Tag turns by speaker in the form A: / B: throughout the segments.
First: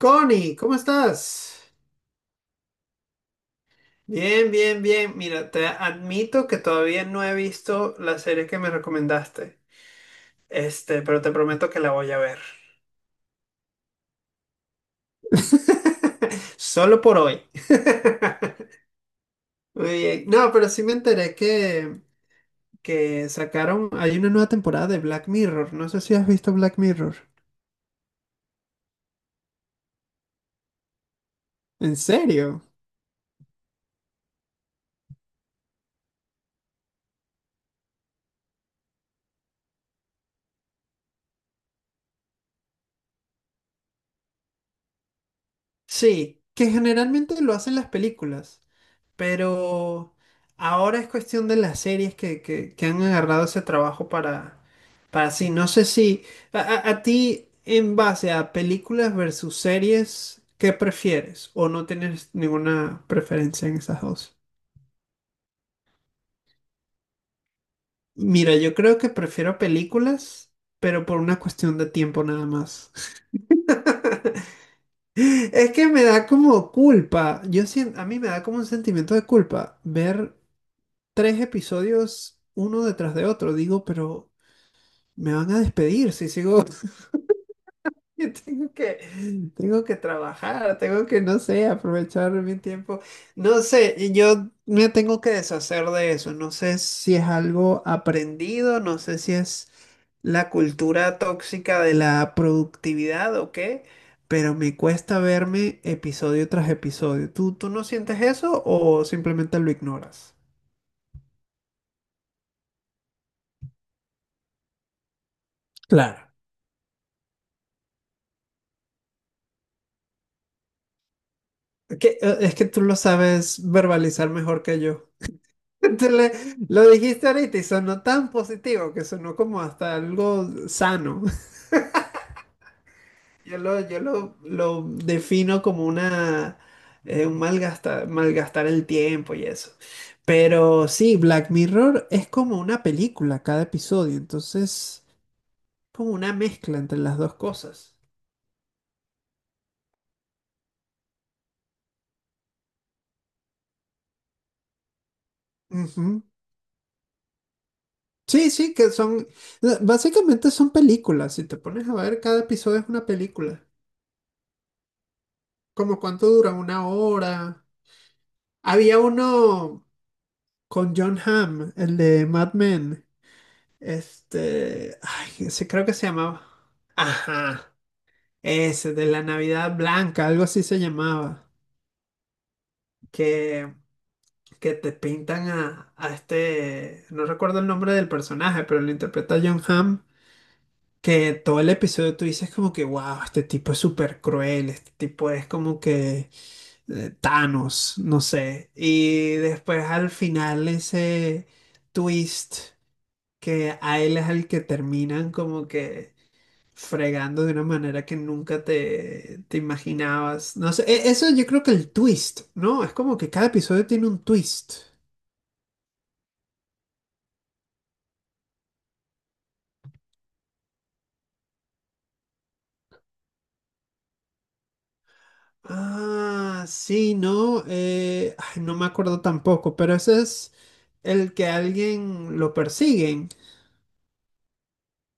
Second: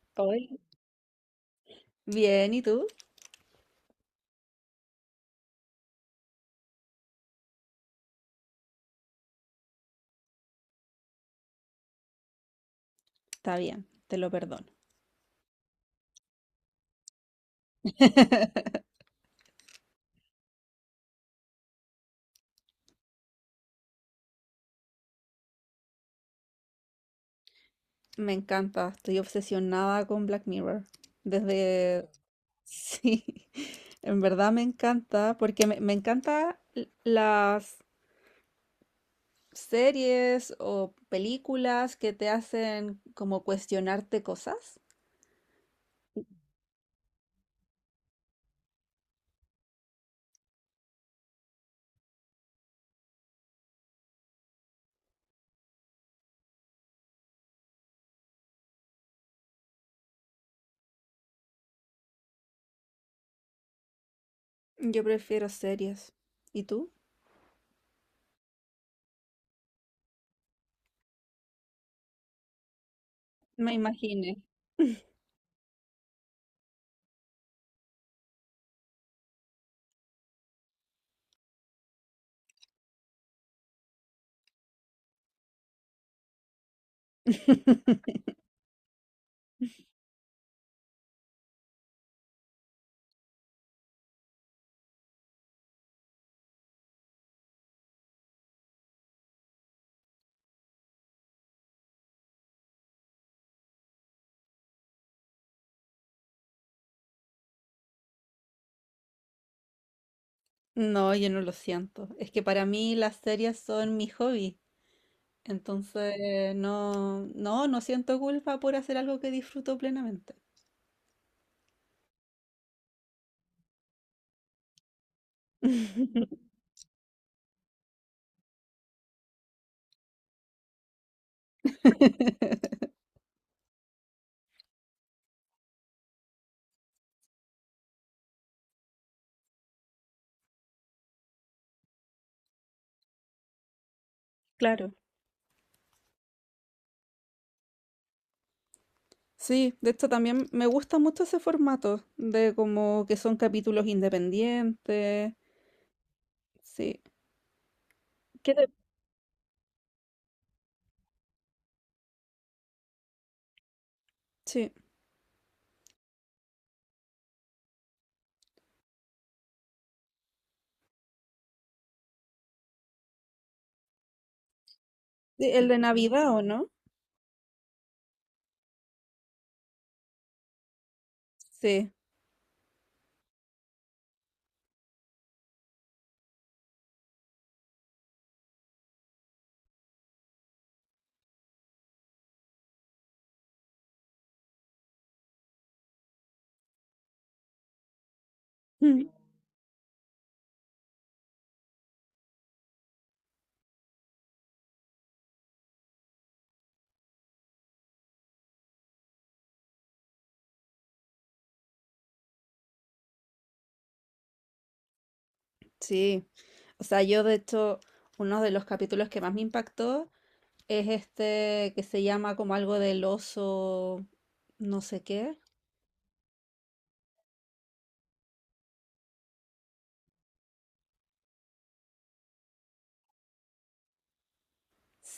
A: Connie,
B: Hoy.
A: ¿cómo estás?
B: Bien, ¿y tú?
A: Bien, bien, bien. Mira, te admito que todavía no he visto la serie que me recomendaste. Pero te prometo que la voy a ver.
B: Está bien, te lo perdono.
A: Solo por hoy. Muy bien. No, pero sí me enteré que sacaron, hay una nueva temporada de Black Mirror. No sé si has visto Black Mirror.
B: Me encanta, estoy obsesionada con Black Mirror.
A: ¿En
B: Desde...
A: serio?
B: Sí, en verdad me encanta, porque me encanta las series o películas que te hacen como cuestionarte cosas.
A: Sí, que generalmente lo hacen las películas. Pero ahora es cuestión de las series que, que han agarrado ese trabajo para sí. No sé si a, a ti, en base a películas versus series, ¿qué prefieres? ¿O no tienes ninguna preferencia en esas dos?
B: Yo prefiero series. ¿Y tú?
A: Mira, yo creo que prefiero películas, pero por una cuestión de tiempo nada más.
B: Me imaginé.
A: Es que me da como culpa. Yo siento, a mí me da como un sentimiento de culpa ver tres episodios uno detrás de otro. Digo, pero me van a despedir si sigo. Yo Tengo que, tengo que trabajar, tengo que, no sé, aprovechar mi tiempo. No sé, y yo me tengo que deshacer de eso. No sé si es algo aprendido, no sé si es la cultura tóxica de la productividad o qué, pero me cuesta verme episodio tras episodio. ¿Tú no sientes eso o simplemente lo ignoras?
B: No, yo no lo siento. Es que para mí las series son mi hobby.
A: Claro.
B: Entonces, no, no, no siento culpa por hacer algo que disfruto plenamente.
A: Es que tú lo sabes verbalizar mejor que yo. Te le- lo dijiste ahorita y sonó tan positivo que sonó como hasta algo sano. Yo lo defino como un malgastar el tiempo y eso. Pero sí, Black Mirror es como una película cada episodio,
B: Claro.
A: entonces como una mezcla entre las dos cosas.
B: Sí, de hecho también me gusta mucho ese formato de como que son capítulos independientes.
A: Ujú.
B: Sí.
A: Sí,
B: ¿Qué te-
A: sí, básicamente son películas. Si te pones a ver, cada episodio es una película.
B: Sí.
A: ¿Como cuánto dura? ¿Una hora? Había uno, con John Hamm, el de Mad Men. Ay,
B: Sí, el
A: ese
B: de
A: creo que se
B: Navidad, ¿o
A: llamaba.
B: no?
A: Ajá, ese de la Navidad Blanca, algo así se llamaba.
B: Sí.
A: Que, que te pintan a este, no recuerdo el nombre del personaje, pero lo interpreta John Hamm. Que todo el episodio tú dices como que, wow, este tipo es súper cruel, este tipo es como que Thanos, no sé.
B: Mm.
A: Y después al final ese twist, que a él es al que terminan como que fregando de una manera que nunca te, te imaginabas. No sé, eso yo creo que el twist, ¿no? Es como que cada episodio tiene un twist.
B: Sí. O sea, yo de hecho, uno de los capítulos que más me impactó es este que se llama como algo del oso, no sé qué.
A: Ah, sí, no, ay, no me acuerdo tampoco, pero ese es el que alguien lo persiguen,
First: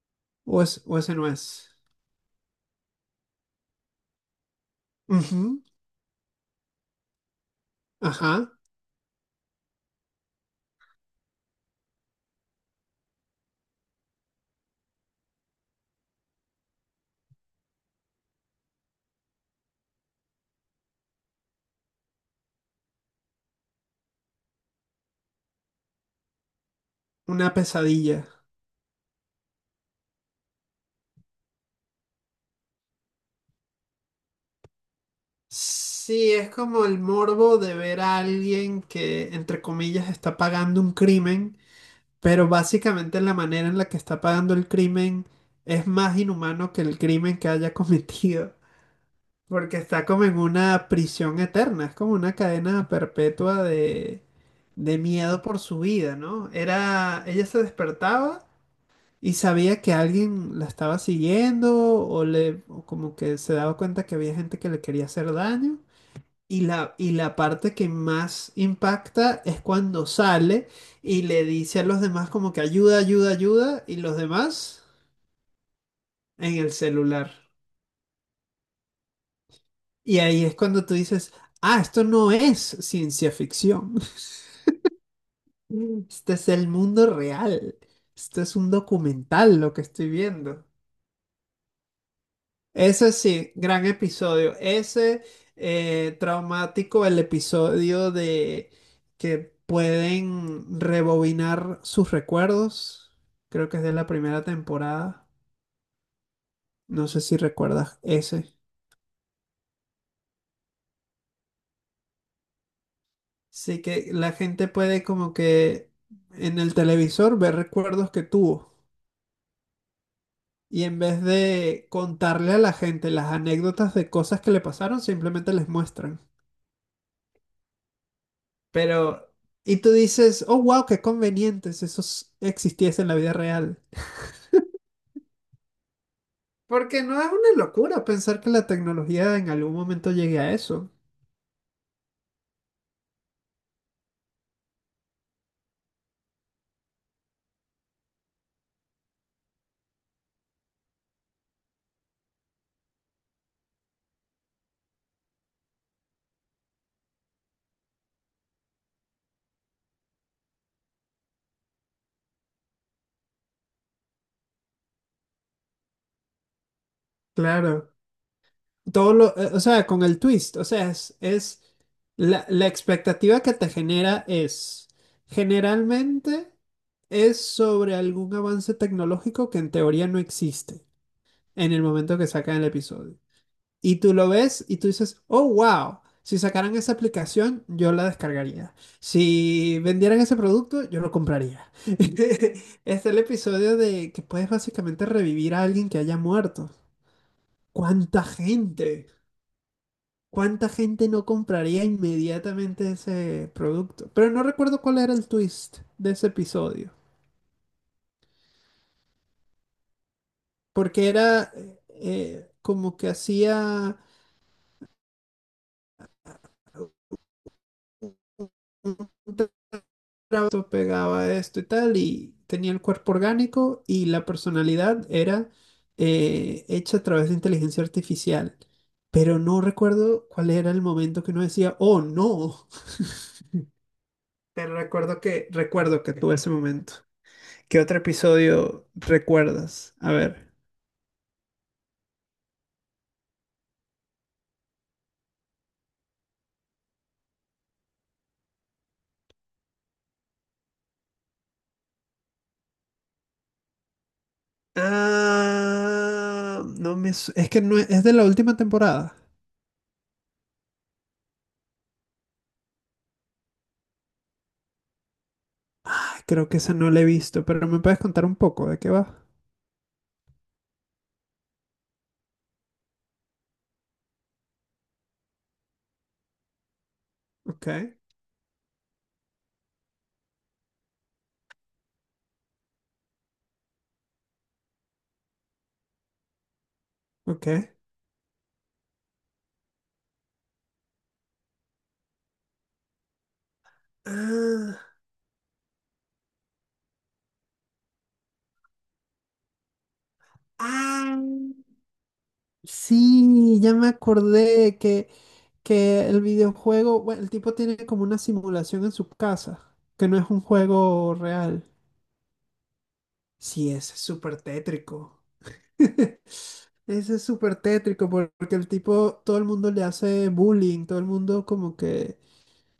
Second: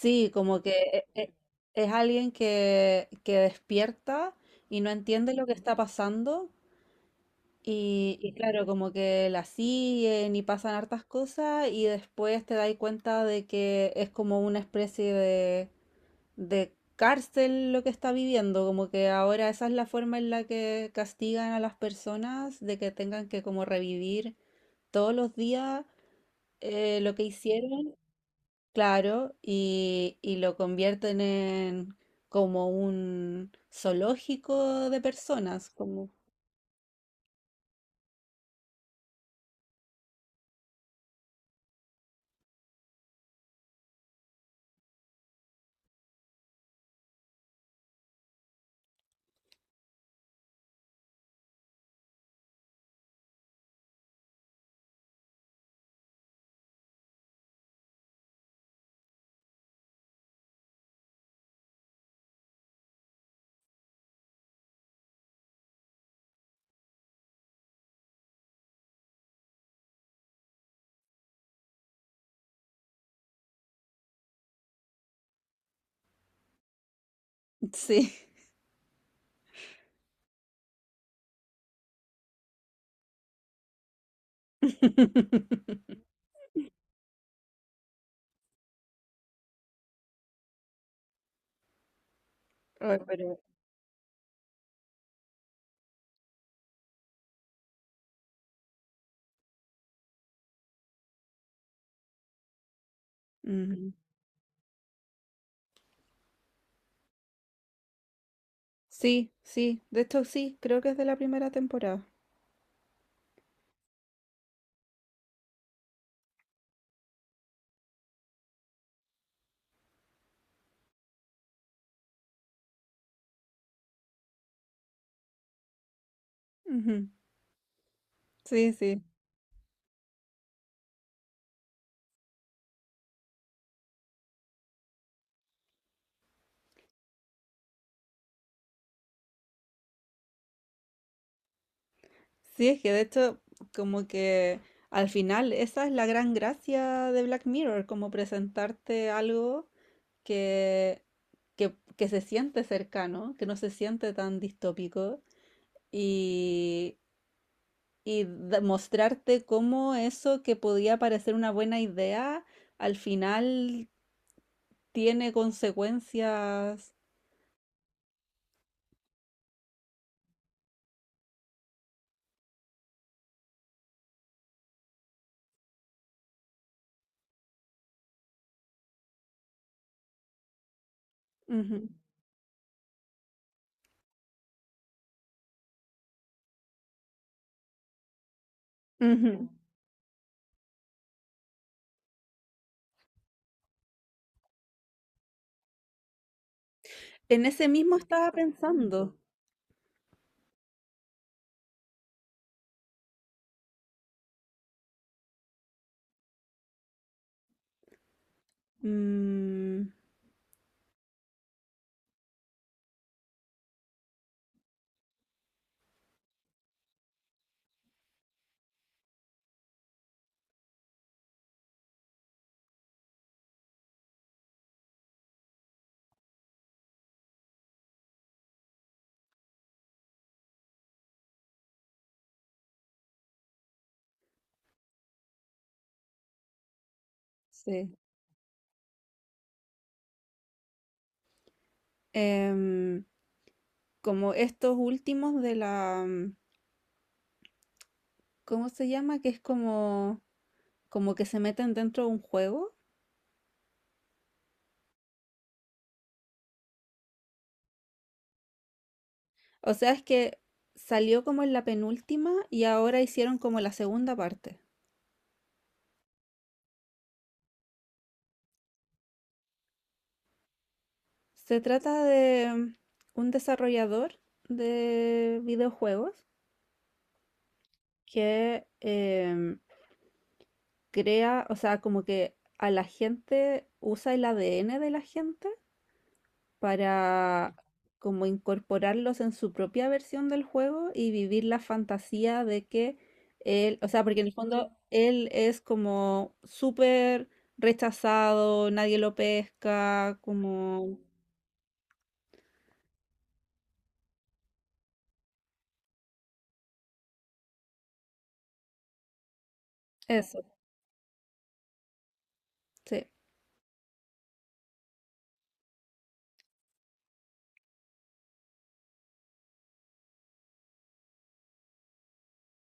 B: Sí, como que
A: o ese
B: e-
A: no
B: e-
A: es.
B: es alguien que despierta y no entiende lo que
A: Ujú,
B: está pasando y
A: ajá,
B: claro, como que la siguen y pasan hartas cosas y después te das cuenta de que es como una especie de cárcel lo que está viviendo, como que ahora esa es la forma en la que castigan a las personas de que tengan que como revivir todos los días lo que
A: una
B: hicieron.
A: pesadilla.
B: Claro, y lo convierten en como un zoológico de personas, como...
A: Sí, es como el morbo de ver a alguien que, entre comillas, está pagando un crimen. Pero básicamente la manera en la que está pagando el crimen es más inhumano que el crimen que haya cometido, porque está como en una prisión eterna, es como una cadena perpetua de miedo por su vida, ¿no? Era, ella se despertaba y sabía que alguien la estaba siguiendo o le, o como que se daba cuenta que había gente que le quería hacer daño y la parte que más impacta es cuando sale y le dice a los demás como que ayuda, ayuda, ayuda, y los demás en el celular.
B: Sí.
A: Y ahí es cuando tú dices, ah, esto no es ciencia ficción. Este es el mundo real. Esto es un documental lo que estoy viendo.
B: Ay,
A: Ese
B: pero
A: sí, gran episodio. Ese traumático, el episodio de que pueden rebobinar sus recuerdos. Creo que es
B: ujú.
A: de la primera temporada. No sé si recuerdas ese.
B: Sí, sí, de hecho sí, creo que es de la primera temporada.
A: Sí, que la gente puede como que en el televisor ver recuerdos que tuvo. Y en vez de contarle a la gente las anécdotas de cosas que le pasaron, simplemente les muestran.
B: Ujú. Sí, sí.
A: Pero, y tú dices, oh, wow, qué conveniente si eso existiese en la vida real. Porque no es una locura pensar que la tecnología en algún momento llegue a eso.
B: Sí, es que de hecho como que al final esa es la gran gracia de Black Mirror, como presentarte algo que, que se siente cercano, que no se siente tan distópico y, y mostrarte cómo eso que podía parecer una buena idea al final tiene consecuencias.
A: Claro. O sea, con el twist, o sea, es la expectativa que te genera es, generalmente es sobre algún avance tecnológico que en teoría no existe en el
B: Ujú,
A: momento que sacan el episodio. Y tú lo ves y tú dices, oh, wow, si sacaran esa aplicación, yo la descargaría.
B: ujú.
A: Si vendieran ese producto, yo lo compraría. Este es el episodio de que puedes básicamente revivir a alguien que haya muerto.
B: En ese mismo
A: ¿Cuánta
B: estaba
A: gente?
B: pensando.
A: ¿Cuánta gente no compraría inmediatamente ese producto? Pero no recuerdo cuál era el twist de ese episodio,
B: Mm,
A: porque era como que hacía un esto, pegaba esto y tal, y tenía el cuerpo orgánico y la personalidad era hecha a través de inteligencia artificial. Pero no recuerdo cuál era el momento que uno decía, oh no, pero recuerdo que tuve ese momento. ¿Qué
B: sí.
A: otro episodio recuerdas? A ver.
B: Em, Como estos últimos de la... ¿Cómo se llama? Que es como, como que se meten dentro de un juego.
A: Ah, no me... su- es que no es de la última temporada.
B: O sea, es que salió como en la penúltima y ahora hicieron como la segunda parte.
A: Ah, creo que esa no la he visto, pero me puedes contar un poco de qué va.
B: Se trata de un desarrollador de videojuegos
A: Ok,
B: que crea, o sea, como que a la gente usa el ADN de la gente
A: ok.
B: para como incorporarlos en su propia versión del juego y vivir la fantasía de que él, o sea, porque en el fondo
A: Ah,
B: él es como súper rechazado, nadie lo pesca, como
A: ah, sí, ya me acordé que, el videojuego, bueno, el tipo tiene como una simulación en su casa, que no es un
B: eso,
A: juego real.
B: sí,
A: Sí, ese es súper tétrico. Ese es súper tétrico porque el tipo, todo el mundo le hace bullying, todo el mundo como que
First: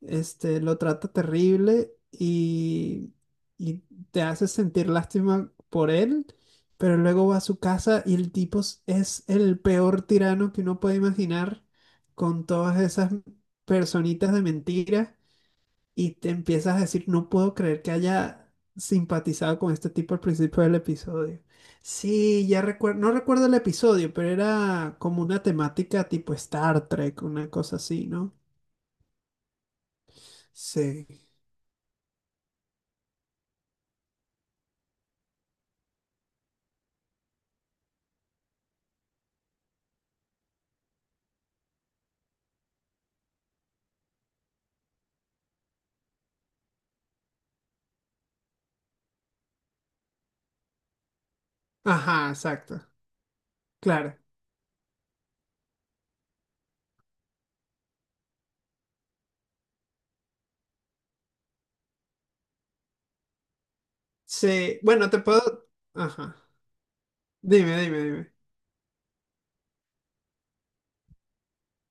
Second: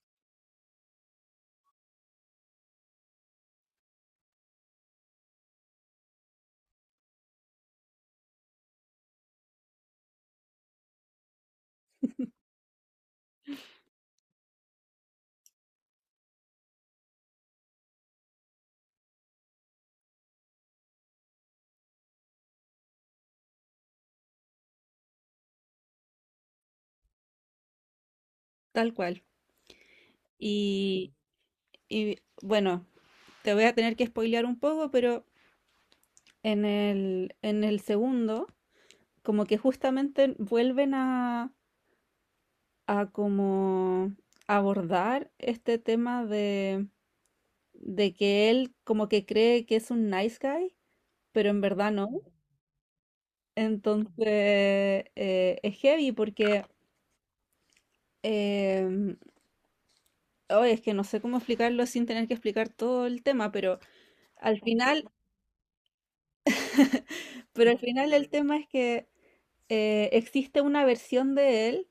A: lo trata terrible y te hace sentir lástima por él, pero luego va a su casa y el tipo es el peor tirano que uno puede imaginar con todas esas personitas de mentira y te empiezas a decir, no puedo creer que haya simpatizado con este tipo al principio del episodio. Sí, ya recuerdo, no recuerdo el episodio, pero era como una temática tipo Star Trek, una cosa así, ¿no?
B: tal cual.
A: Sí.
B: Y, y bueno, te voy a tener que spoilear un poco, pero en el segundo, como que justamente vuelven a como abordar este tema de que él como que cree que es un nice guy, pero en verdad no.
A: Ajá, exacto. Claro.
B: Entonces, es heavy porque, eh, oh, es que no sé cómo explicarlo sin tener que explicar todo el tema, al
A: Sí,
B: final,
A: bueno, te puedo. Ajá.
B: pero
A: Dime,
B: al
A: dime,
B: final el
A: dime.
B: tema es que existe una versión de él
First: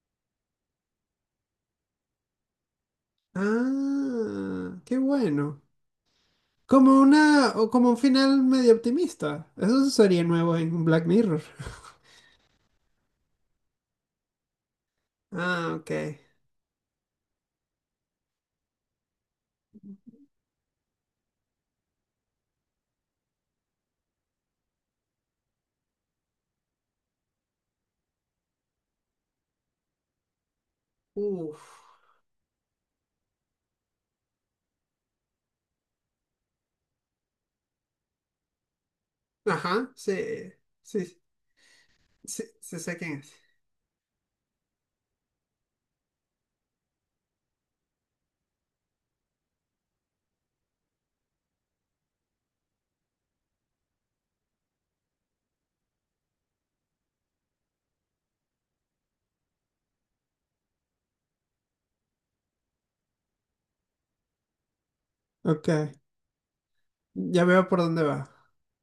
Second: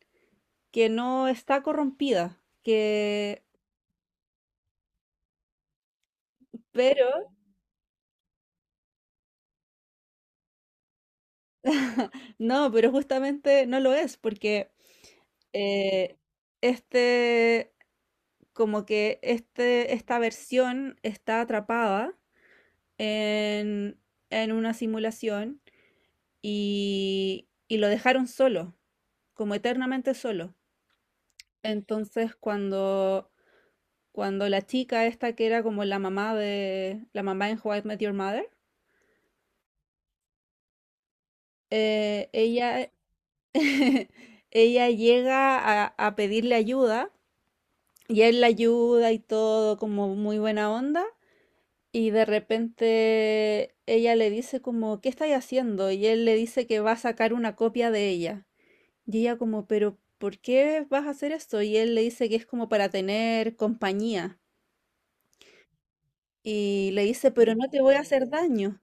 B: que no está corrompida, que,
A: Ah, qué bueno. Como una,
B: pero,
A: o como un final medio optimista. Eso sería nuevo en Black Mirror.
B: no, pero justamente no lo es, porque
A: Ah, ok.
B: eh, este, como que esta versión está atrapada en, en una simulación y lo dejaron solo, como eternamente solo.
A: Uf.
B: Entonces, cuando, cuando la chica esta que era como la mamá de, la mamá en How I Met Your Mother,
A: Ajá, sí. Sí, sí, sí
B: ella,
A: sé quién es.
B: ella llega a pedirle ayuda y él la ayuda y todo como muy buena onda y de repente ella le dice como, ¿qué estáis haciendo? Y él le dice que va a sacar una copia de ella. Y ella como, pero ¿por qué vas a hacer esto? Y él le dice que es como para tener compañía.
A: Ok.
B: Y le dice,
A: Ya
B: pero no
A: veo
B: te
A: por
B: voy a
A: dónde
B: hacer
A: va.
B: daño.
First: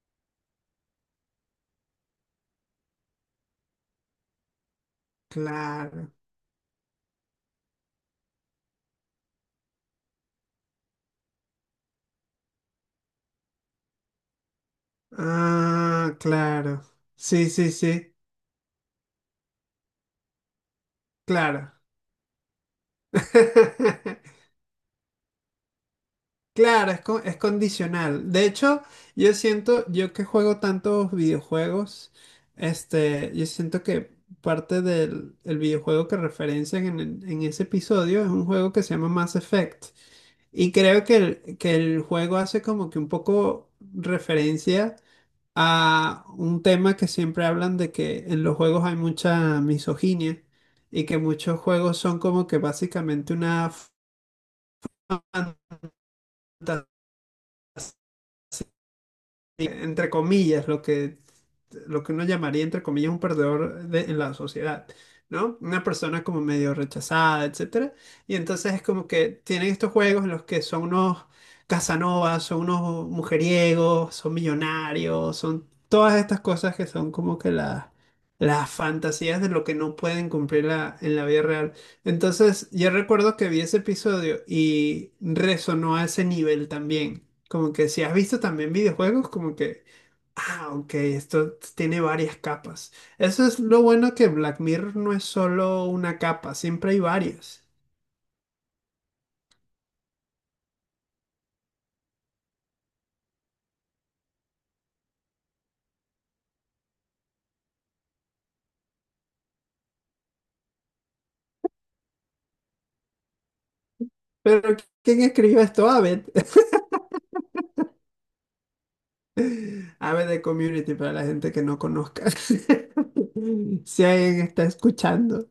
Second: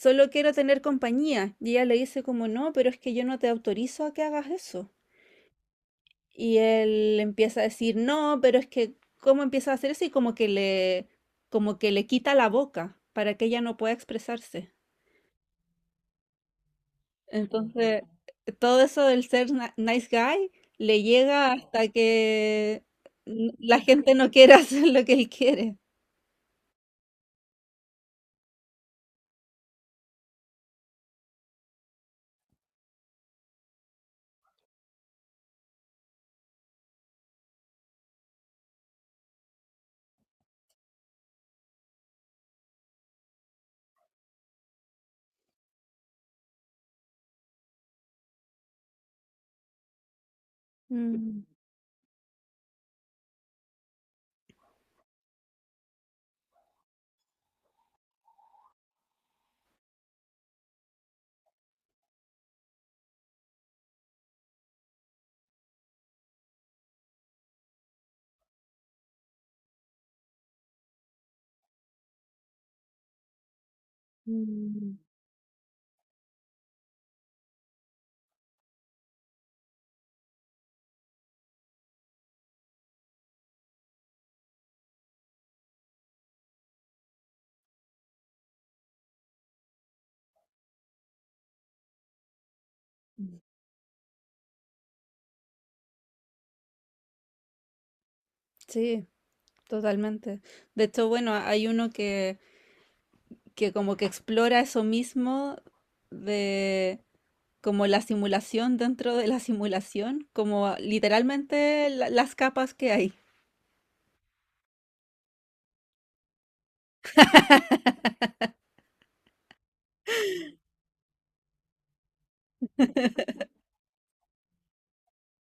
B: Solo quiero tener compañía. Y ella le dice como, no, pero es que yo no te autorizo a que hagas eso.
A: Claro.
B: Y él empieza a decir, no, pero es que, ¿cómo empieza a hacer eso? Y como que le quita la boca para que ella no pueda expresarse.
A: Ah, claro. Sí, sí,
B: Entonces,
A: sí.
B: todo eso del ser nice guy le llega
A: Claro.
B: hasta que la gente no quiere hacer lo que él quiere.
A: Claro, es condicional. De hecho, yo siento, yo que juego tantos videojuegos, yo siento que parte del el videojuego que referencian en ese episodio es un juego que se llama Mass Effect. Y creo que el juego hace como que un poco referencia a un tema que siempre hablan de que en los juegos hay mucha misoginia y que
B: Mm,
A: muchos juegos son como que básicamente una fantasía. Sí, entre comillas, lo que, uno llamaría, entre comillas, un perdedor en la sociedad, ¿no? Una persona como medio rechazada, etcétera. Y entonces es como que tienen estos juegos en los que son unos Casanovas, son unos mujeriegos, son
B: mm,
A: millonarios, son todas estas cosas que son como que las fantasías de lo que no pueden cumplir en la vida real. Entonces, yo recuerdo que vi ese episodio y resonó a ese nivel también. Como que si has visto también videojuegos, como que, ah, ok, esto tiene varias capas. Eso es lo bueno que Black Mirror no es solo una capa, siempre hay varias.
B: sí, totalmente. De hecho, bueno, hay uno que como que explora eso mismo como la simulación dentro de la simulación, como literalmente las capas que hay.
A: Pero ¿quién escribió esto? Abed. Abed de Community, para la gente que no conozca. Si alguien está escuchando.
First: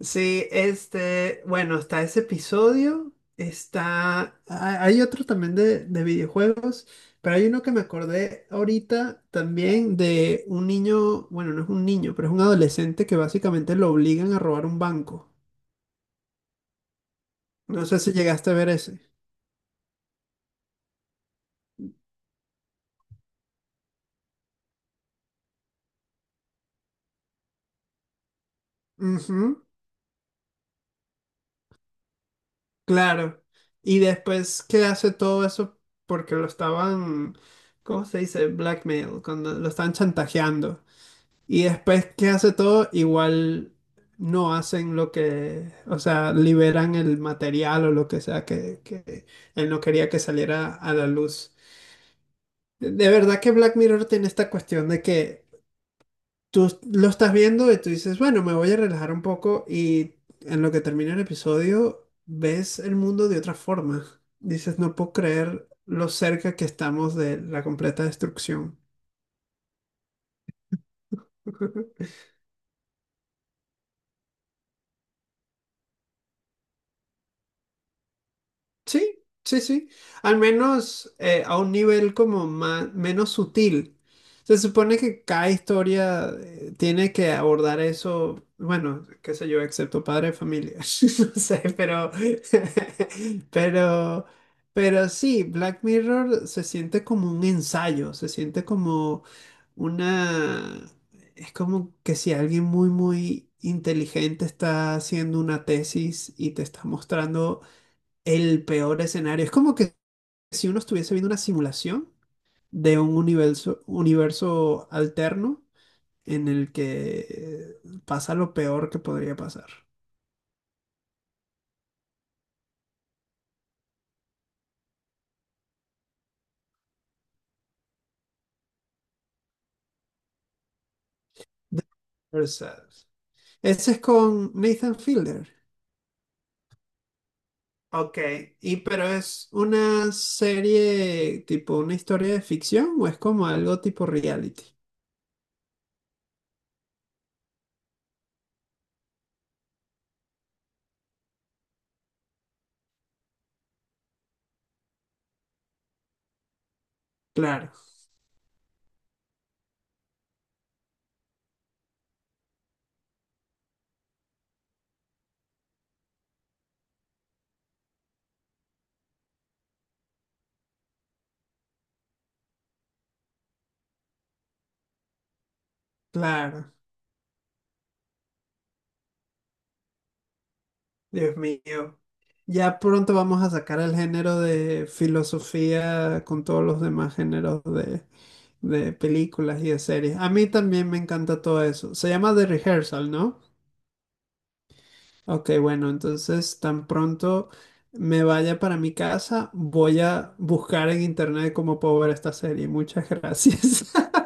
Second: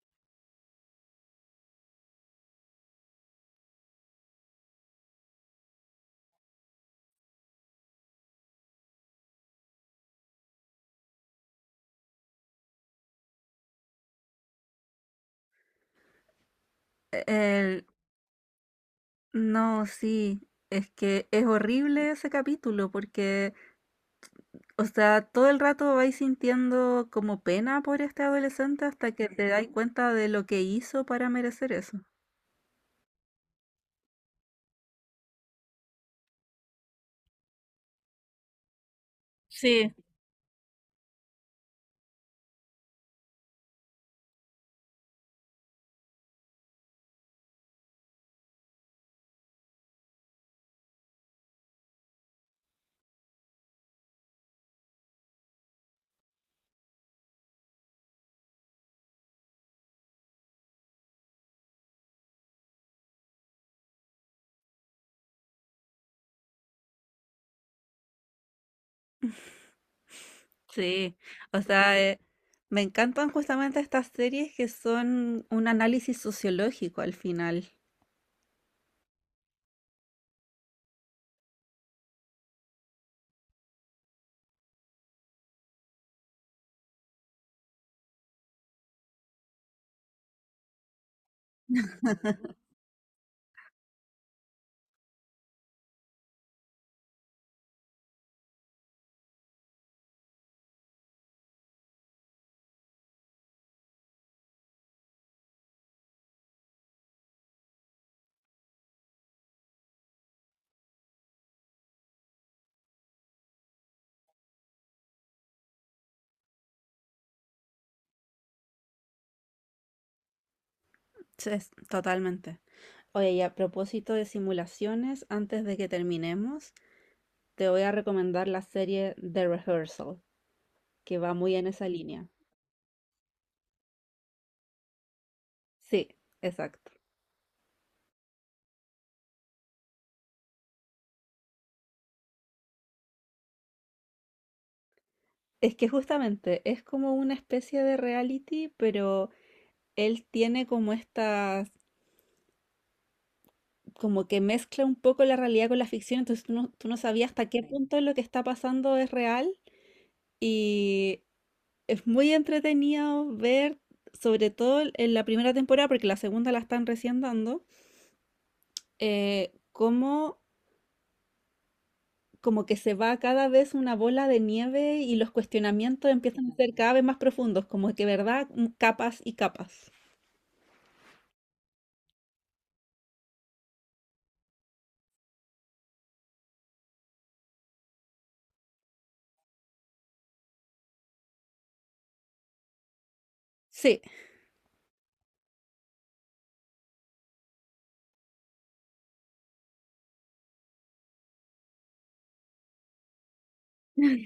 A: Sí, bueno, está ese episodio, hay otro también de videojuegos, pero hay uno que me acordé ahorita también de un niño, bueno, no es un niño, pero es un adolescente que básicamente lo obligan a robar un banco.
B: El-
A: No sé si llegaste a ver ese.
B: no, sí, es que es horrible ese capítulo porque, o sea, todo el rato vais sintiendo como pena por este adolescente hasta que te
A: Ujú,
B: dais cuenta de lo que hizo para merecer eso.
A: claro. Y después que hace todo eso porque lo estaban, ¿cómo se dice? Blackmail, cuando lo estaban
B: Sí,
A: chantajeando. Y después que hace todo, igual no hacen lo que, o sea, liberan el material o lo que sea que él no quería que saliera a la luz. De verdad que Black Mirror tiene esta cuestión de que tú lo estás viendo y tú dices, bueno, me voy a relajar un poco y en lo que termina el episodio ves el mundo de otra forma. Dices, no puedo creer lo cerca que estamos de la completa destrucción.
B: sí, o sea, me encantan justamente estas series que son un análisis sociológico al final.
A: Sí, sí, sí. Al menos a un nivel como más, menos sutil. Se supone que cada historia tiene que abordar eso, bueno, qué sé yo, excepto padre de familia. No sé, pero, pero, pero sí, Black Mirror se siente como un ensayo, se siente como una, es como que si alguien muy, muy inteligente está haciendo una tesis y te está mostrando el peor escenario. Es como que si uno estuviese viendo una simulación de un universo alterno en el que pasa lo peor que podría pasar.
B: Sí, totalmente. Oye, y a propósito de simulaciones, antes de que terminemos, te voy a recomendar la serie The Rehearsal, que va muy en
A: The
B: esa línea.
A: Other Side. Ese es con Nathan Fielder.
B: Sí, exacto.
A: Ok, y pero es una serie tipo una historia de ficción o es como algo tipo reality.
B: Es que justamente es como una especie de reality, pero él tiene como estas, como que mezcla un poco la realidad con la ficción, entonces tú no sabías hasta qué
A: Claro,
B: punto lo que está pasando es real y es muy entretenido ver, sobre todo en la primera temporada, porque la segunda la están recién dando. Cómo como que se va cada vez una bola de nieve y los cuestionamientos empiezan a
A: claro.
B: ser cada vez más profundos, como que, ¿verdad? Mm, capas y capas.
A: Dios mío. Ya pronto vamos a sacar el género de filosofía con todos los demás géneros de películas y de series. A mí también me encanta todo eso. Se llama The Rehearsal, ¿no?
B: Sí,
A: Ok, bueno, entonces tan pronto me vaya para mi casa, voy a buscar en internet cómo puedo ver esta serie. Muchas gracias.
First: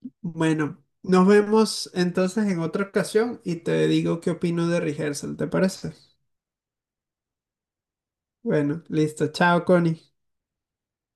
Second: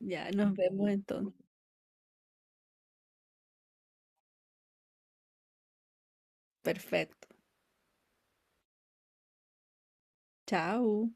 B: ya nos
A: Bueno,
B: vemos
A: nos
B: entonces.
A: vemos entonces en otra ocasión y te digo qué opino de Rehearsal, ¿te parece?
B: Perfecto.
A: Bueno, listo. Chao, Connie.
B: Chao.